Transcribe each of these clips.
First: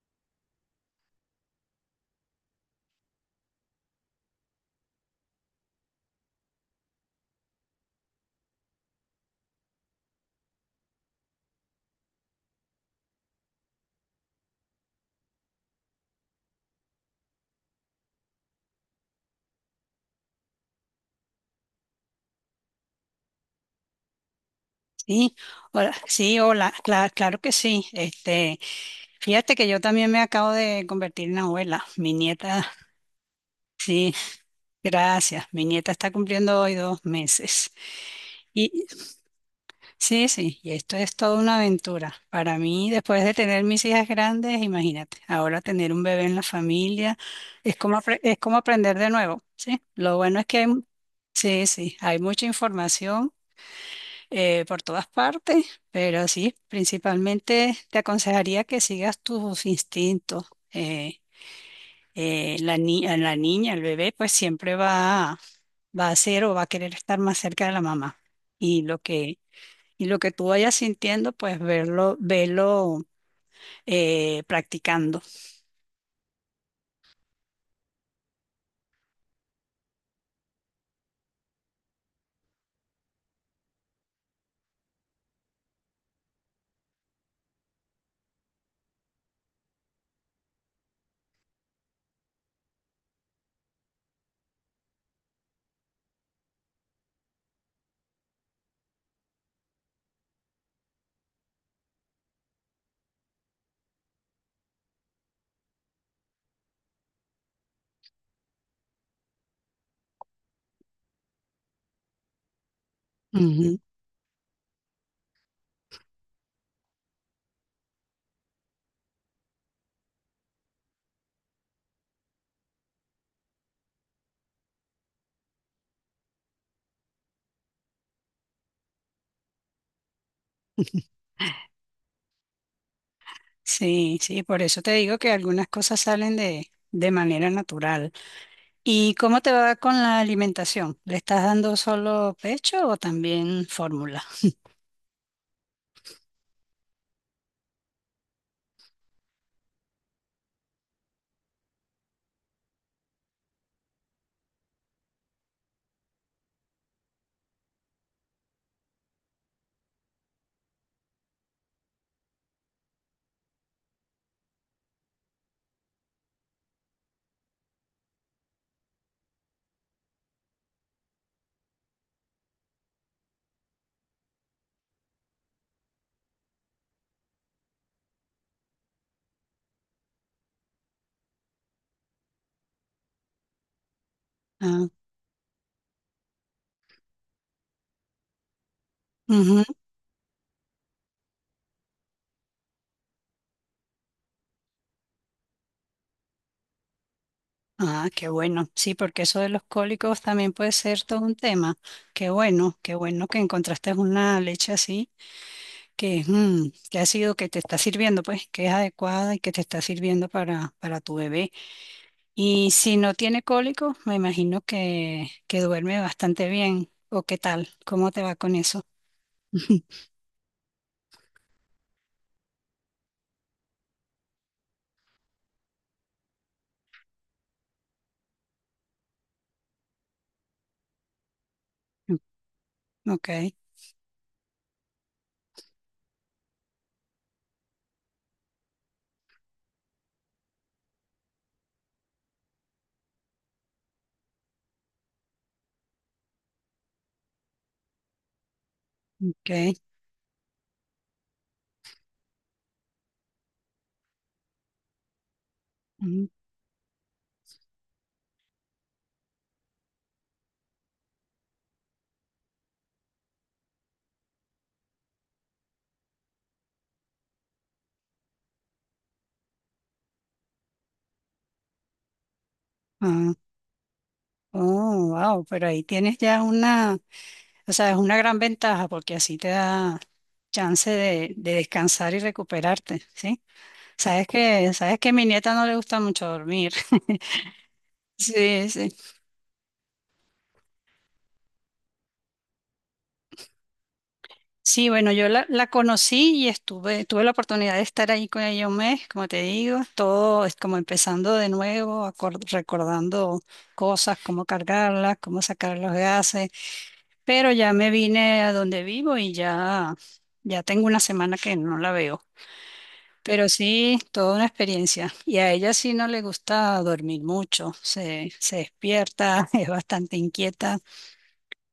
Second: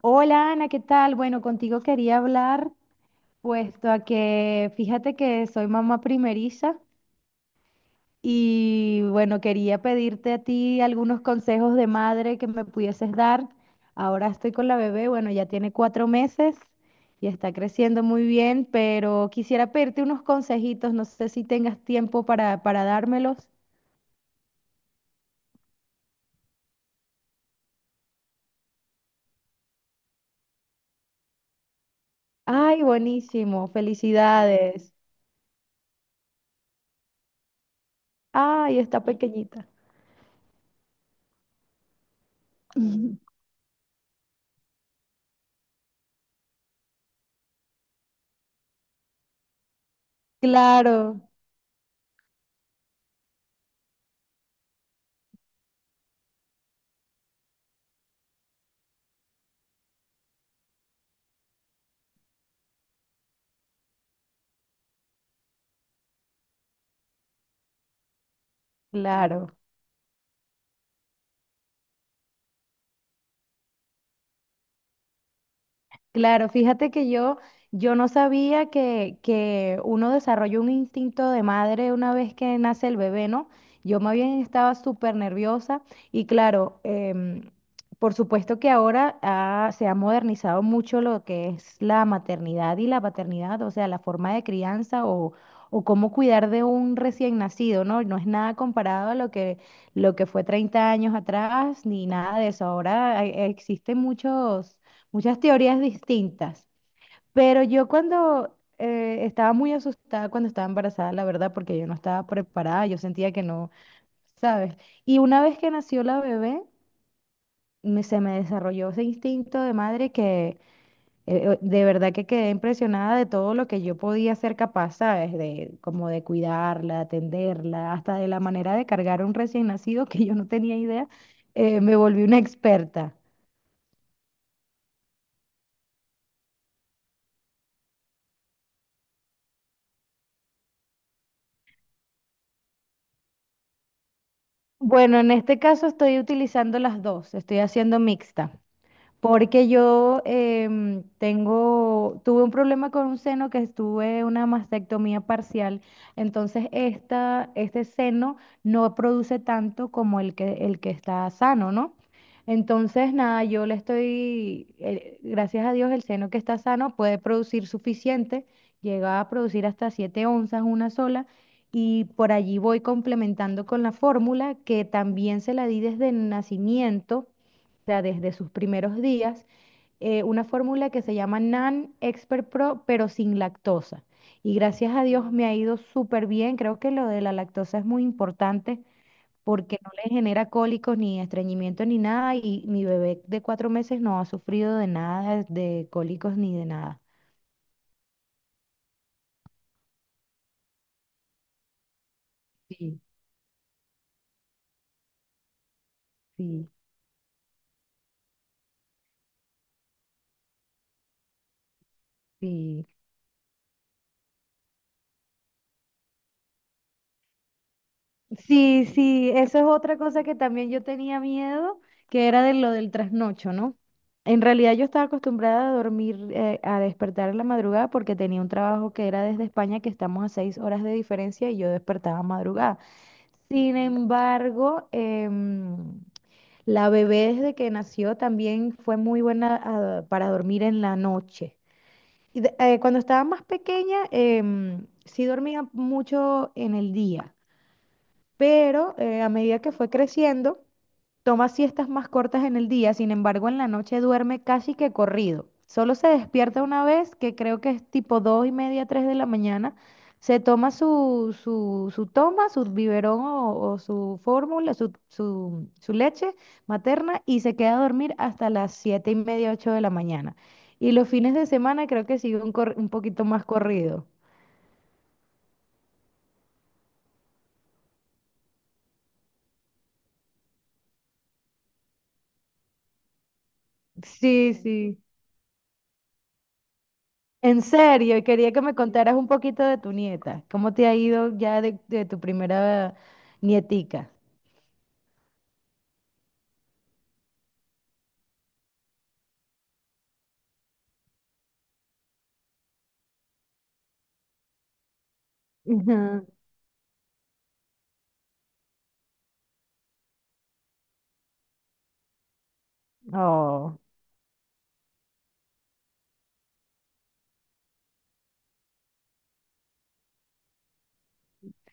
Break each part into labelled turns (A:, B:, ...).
A: Hola Ana, ¿qué tal? Bueno, contigo quería hablar, puesto a que fíjate que soy mamá primeriza y bueno, quería pedirte a ti algunos consejos de madre que me pudieses dar. Ahora estoy con la bebé, bueno, ya tiene cuatro meses y está creciendo muy bien, pero quisiera pedirte unos consejitos, no sé si tengas tiempo para dármelos.
B: Sí, sí, hola, claro que sí. Fíjate que yo también me acabo de convertir en abuela. Mi nieta,
A: Ay, buenísimo,
B: sí,
A: felicidades.
B: gracias. Mi nieta está cumpliendo hoy 2 meses.
A: Ay,
B: Y
A: está pequeñita.
B: sí, y esto es toda una aventura. Para mí, después de tener mis hijas grandes, imagínate, ahora tener un bebé en la familia es como, es como aprender de nuevo, ¿sí? Lo bueno es que hay,
A: Claro,
B: sí, sí, hay mucha información por todas partes, pero sí, principalmente te aconsejaría que sigas tus instintos. Eh, la ni- A la niña, el bebé, pues va a ser o va a querer estar más cerca de la mamá. Y lo que,
A: claro.
B: y lo que tú vayas sintiendo, pues verlo practicando.
A: Claro, fíjate que yo no sabía que uno desarrolla un instinto de madre una vez que nace el bebé, ¿no? Yo más bien estaba súper nerviosa y claro, por supuesto que ahora se ha modernizado mucho lo que es la maternidad y la paternidad, o sea, la forma de crianza o cómo cuidar de un recién nacido, ¿no? No es nada comparado a lo que fue 30 años atrás ni nada de eso. Ahora existen muchos muchas teorías distintas, pero yo cuando estaba muy asustada cuando estaba embarazada, la verdad, porque yo no estaba preparada, yo sentía que no,
B: Ujú.
A: ¿sabes? Y una vez que nació la bebé, se me desarrolló ese instinto de madre que de verdad que quedé impresionada de todo lo que yo podía ser capaz, ¿sabes? De como de cuidarla, atenderla, hasta de la manera de cargar a un recién nacido que yo no tenía idea, me volví una experta.
B: Sí, sí, por eso te digo que algunas cosas salen de manera natural. ¿Y cómo te va con la alimentación? ¿Le estás dando solo pecho o también fórmula?
A: Bueno, en este caso estoy utilizando las dos, estoy haciendo mixta. Porque yo tuve un problema con un seno que estuve una mastectomía parcial, entonces este seno no produce tanto como el que está sano, ¿no? Entonces, nada, yo le estoy, gracias a Dios, el seno que está sano puede producir suficiente, llega a producir hasta 7 onzas una sola, y por allí voy complementando con la fórmula que también se la di desde el nacimiento sea, desde sus primeros días, una fórmula que se llama NAN Expert Pro, pero sin lactosa. Y
B: Ah,
A: gracias a Dios me ha ido súper bien. Creo que lo de la lactosa es muy importante
B: ujú.
A: porque no le genera cólicos ni estreñimiento ni nada y mi bebé de cuatro meses no ha sufrido de nada, de cólicos ni de nada.
B: Ah, qué bueno. Sí, porque eso de los cólicos también puede ser todo un tema. Qué
A: Sí,
B: bueno que encontraste una leche así que,
A: sí,
B: mm, que ha sido, que te está sirviendo, pues, que es adecuada y que te está sirviendo para tu bebé. Y
A: sí.
B: si no tiene cólicos, me imagino que duerme bastante bien. ¿O qué tal? ¿Cómo te va con
A: Sí,
B: eso?
A: sí, eso es otra cosa que también yo tenía miedo, que era de lo del trasnocho, ¿no? En realidad yo estaba acostumbrada a dormir, a despertar en la madrugada porque tenía un trabajo que era desde España, que estamos a seis horas de diferencia y yo despertaba madrugada.
B: Ok,
A: Sin embargo, la bebé desde que nació también fue muy buena para dormir en la noche. Y cuando estaba más pequeña, sí dormía mucho en el día pero a
B: ok.
A: medida que fue creciendo, toma siestas más cortas en el día, sin embargo, en la noche duerme casi que corrido. Solo se despierta una vez, que creo que es tipo dos y media, tres de la mañana. Se toma su toma, su biberón o su fórmula, su leche materna y se queda a dormir hasta las siete y media, ocho de la mañana. Y los fines de semana creo que sigue un, un poquito
B: Ah,
A: más corrido.
B: oh, wow, pero ahí tienes ya o sea, es una gran ventaja porque así te da chance de descansar y recuperarte, ¿sí?
A: Sí, sí.
B: Sabes que a mi nieta no le gusta mucho dormir.
A: En serio, y quería que
B: Sí,
A: me
B: sí.
A: contaras un poquito de tu nieta. ¿Cómo te ha ido ya de tu primera nietica?
B: Sí, bueno, la conocí y tuve la oportunidad de estar ahí con ella un mes, como te digo, todo es como empezando de nuevo, recordando cosas, cómo cargarlas, cómo sacar los
A: Ujú.
B: gases. Pero ya me vine a donde vivo y ya tengo una semana que no la veo. Pero
A: Oh,
B: sí, toda una experiencia. Y a ella sí no le gusta dormir mucho, se despierta, es bastante inquieta.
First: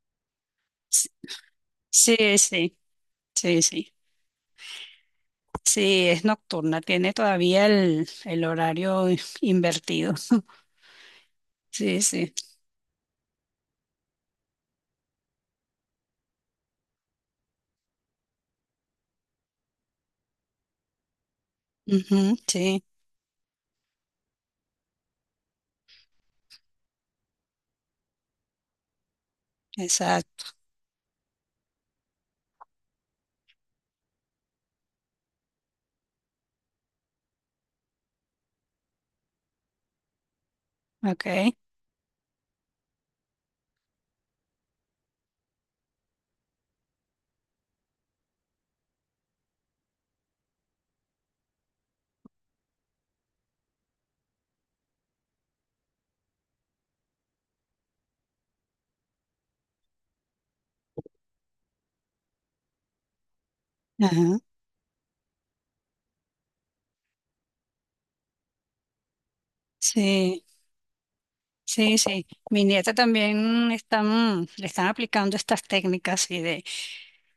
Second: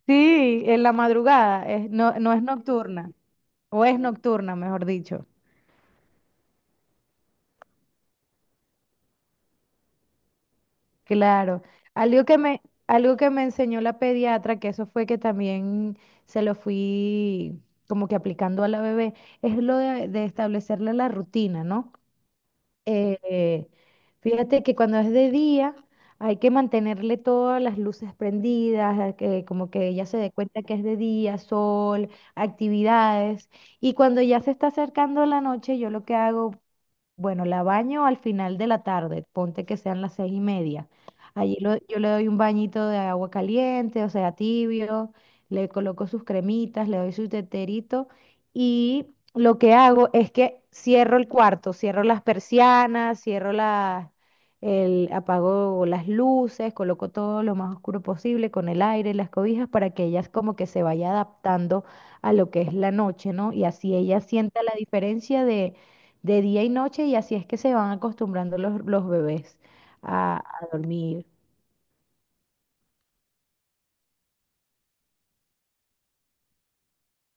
A: sí, en la
B: S-
A: madrugada, no, no
B: Sí,
A: es
B: sí,
A: nocturna,
B: sí,
A: o
B: sí.
A: es nocturna, mejor dicho.
B: Sí, es nocturna, tiene todavía el horario invertido.
A: Claro.
B: Sí, sí.
A: Algo que me enseñó la pediatra, que eso fue que también se lo fui como que aplicando a la bebé, es lo de establecerle la rutina, ¿no?
B: Ujú, sí,
A: Eh, fíjate que cuando es de día hay que mantenerle todas las luces prendidas, a que como que ella se dé
B: exacto.
A: cuenta que es de día, sol, actividades. Y cuando ya se está acercando la noche, yo lo que hago bueno, la baño al final de la tarde, ponte que sean las seis y media.
B: Ok.
A: Allí yo le doy un bañito de agua caliente, o sea, tibio, le coloco sus cremitas, le doy su teterito y lo que hago es que cierro el cuarto, cierro las persianas, cierro las, el, apago las luces, coloco todo lo más oscuro posible con el aire, las cobijas para que ellas como que se vaya adaptando a lo que es la noche, ¿no? Y así ella
B: Ajá.
A: sienta la diferencia de día y noche y así es que se van acostumbrando los bebés
B: Sí.
A: a dormir.
B: Sí, sí. Mi nieta también están, le están aplicando estas técnicas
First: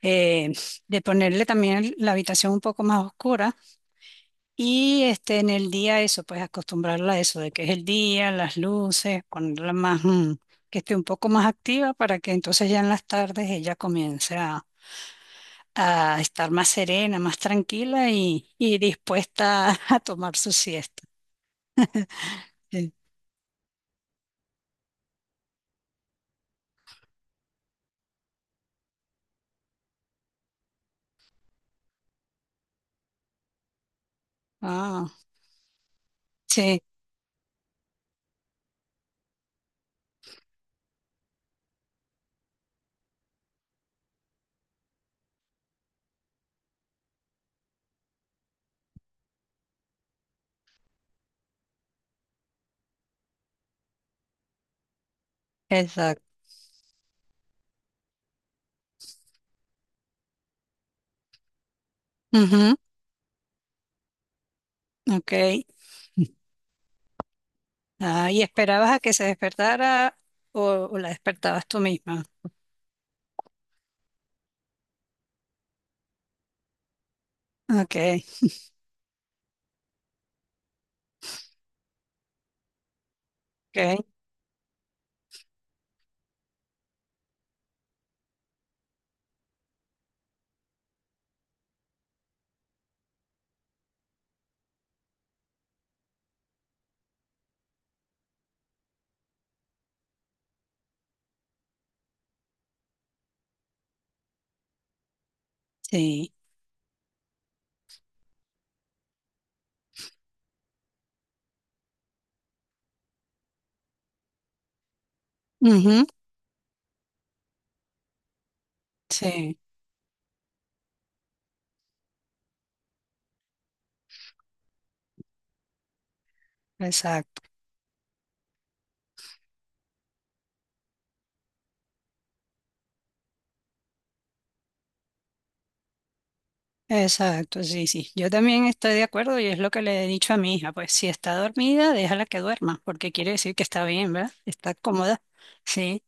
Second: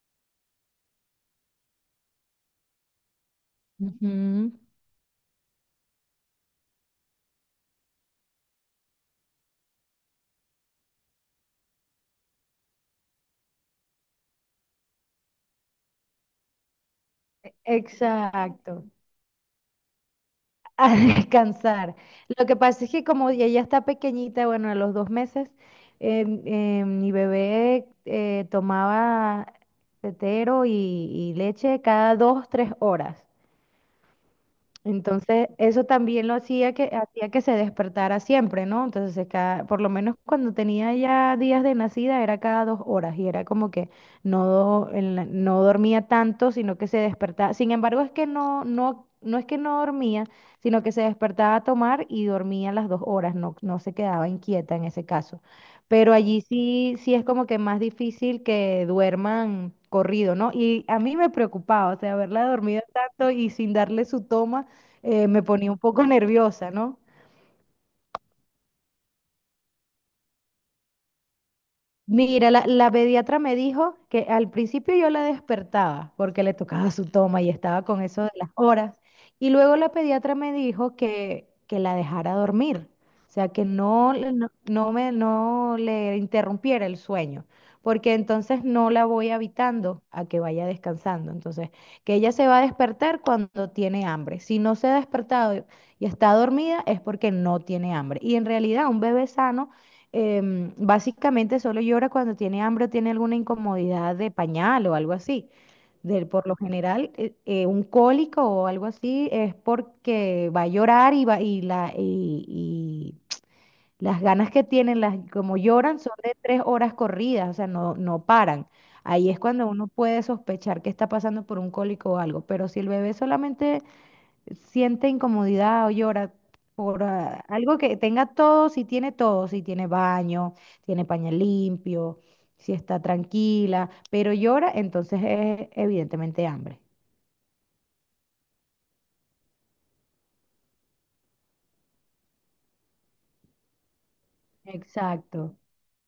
B: eh, de la habitación un poco más oscura
A: Ujú.
B: y en el día eso, pues acostumbrarla a eso, de que es el día, las luces, que esté un poco más activa para que entonces ya en las tardes ella comience a estar más serena, más tranquila y
A: Exacto,
B: dispuesta a tomar su
A: a
B: siesta.
A: descansar. Lo que pasa es
B: Sí.
A: que como ella ya está pequeñita, bueno, a los dos meses, mi bebé tomaba tetero y leche cada dos, tres horas.
B: Ah,
A: Entonces, eso también
B: sí,
A: hacía que se despertara siempre, ¿no? Entonces, cada, por lo menos cuando tenía ya días de nacida, era cada dos horas y era como que no, no dormía tanto, sino que se despertaba. Sin embargo, es que no es que no dormía, sino que se despertaba a tomar y dormía las dos horas, no se quedaba inquieta en ese caso. Pero
B: exacto.
A: allí sí, sí es como que más difícil que duerman corrido, ¿no? Y a mí me preocupaba, o sea, haberla
B: Ujú,
A: dormido tanto y sin darle su toma
B: ok.
A: me ponía un poco nerviosa, ¿no?
B: Ah, ¿y esperabas a que se despertara o, o la despertabas tú misma?
A: Mira, la pediatra me dijo que al principio yo la despertaba porque le tocaba su toma y estaba
B: Ok,
A: con eso de las horas. Y luego la pediatra me dijo que la dejara dormir, o sea, que
B: ok,
A: no, no le interrumpiera el sueño, porque entonces no la voy habitando a que vaya descansando. Entonces, que ella se va a despertar cuando tiene hambre. Si no se ha despertado y está dormida es porque no tiene hambre. Y en realidad un bebé sano básicamente solo llora cuando tiene hambre o tiene alguna incomodidad de pañal o algo así.
B: sí.
A: Por lo general, un cólico o algo así es porque va a llorar y, va, y, la, y las ganas que tienen, las, como lloran,
B: Ujú,
A: son de tres horas corridas, o sea, no paran. Ahí es
B: sí,
A: cuando uno puede sospechar que está pasando por un cólico o algo, pero si el bebé solamente siente incomodidad o llora por
B: exacto,
A: algo que tenga todo, si tiene baño, tiene pañal limpio, si está tranquila, pero llora, entonces es evidentemente hambre.
B: exacto, sí, sí. Yo también estoy de acuerdo y es lo que le he dicho a mi hija. Pues si está dormida, déjala que duerma, porque quiere decir que está bien, ¿verdad? Está cómoda.
A: Exacto.
B: Sí.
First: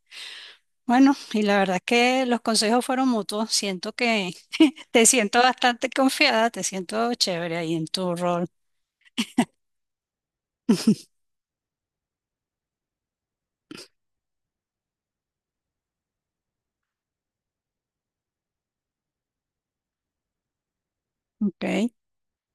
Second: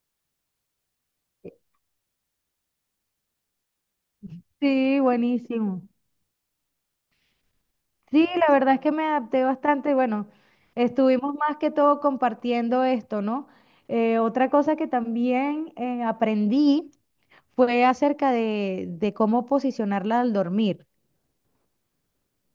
B: Bueno, y la verdad es que los consejos fueron mutuos. Siento que
A: Sí,
B: te siento
A: buenísimo.
B: bastante confiada, te siento chévere ahí en tu
A: Sí,
B: rol.
A: la verdad es que me adapté bastante. Bueno, estuvimos más que todo compartiendo esto, ¿no? Otra cosa que también aprendí fue acerca de cómo posicionarla al dormir.
B: Ok,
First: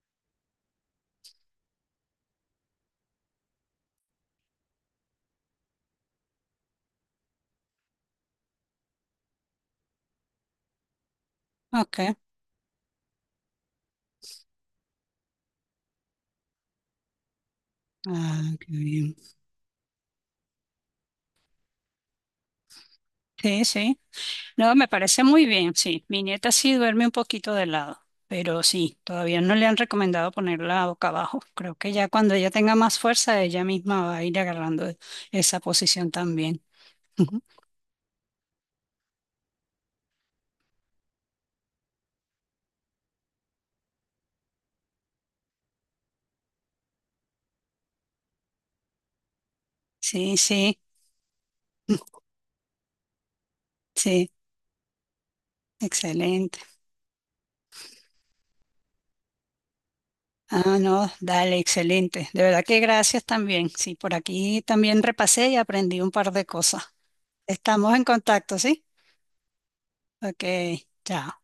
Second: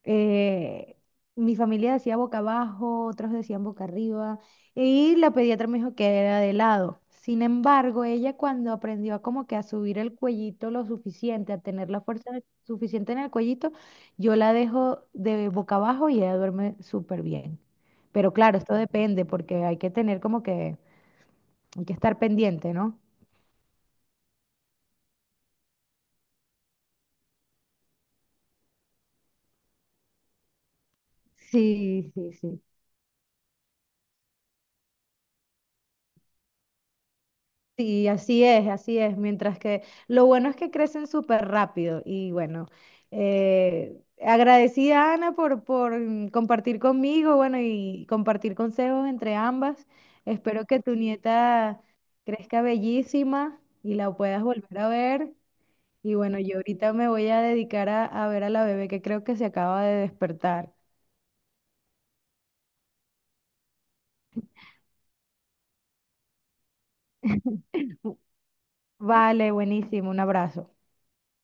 A: Eh, mi familia decía boca abajo, otros decían boca arriba, y la pediatra me dijo que era de lado. Sin embargo, ella cuando aprendió a como que a subir el cuellito lo suficiente, a tener la
B: ok.
A: fuerza suficiente en el cuellito, yo la dejo de boca abajo y ella duerme súper bien. Pero
B: Ah,
A: claro,
B: qué
A: esto
B: bien.
A: depende porque hay que tener como que, hay que estar pendiente, ¿no?
B: Sí, sí. No, me parece muy bien, sí. Mi nieta sí duerme un poquito de lado, pero sí, todavía no le han recomendado ponerla boca abajo. Creo que ya
A: Sí, sí,
B: cuando ella
A: sí.
B: tenga más fuerza, ella misma va a ir agarrando esa posición también. Ujú.
A: Sí, así es, así es. Mientras que lo bueno es que crecen súper rápido. Y bueno, agradecida Ana por compartir conmigo, bueno, y compartir consejos entre ambas.
B: Sí,
A: Espero
B: sí,
A: que tu nieta crezca bellísima y la
B: sí,
A: puedas volver a ver. Y bueno, yo
B: excelente.
A: ahorita me voy a dedicar a ver a la bebé que creo que se acaba de despertar.
B: Ah, no, dale, excelente. De verdad que gracias también. Sí, por aquí también repasé y aprendí un par de cosas. Estamos en contacto, ¿sí?
A: Vale, buenísimo, un
B: Ok,
A: abrazo.
B: chao.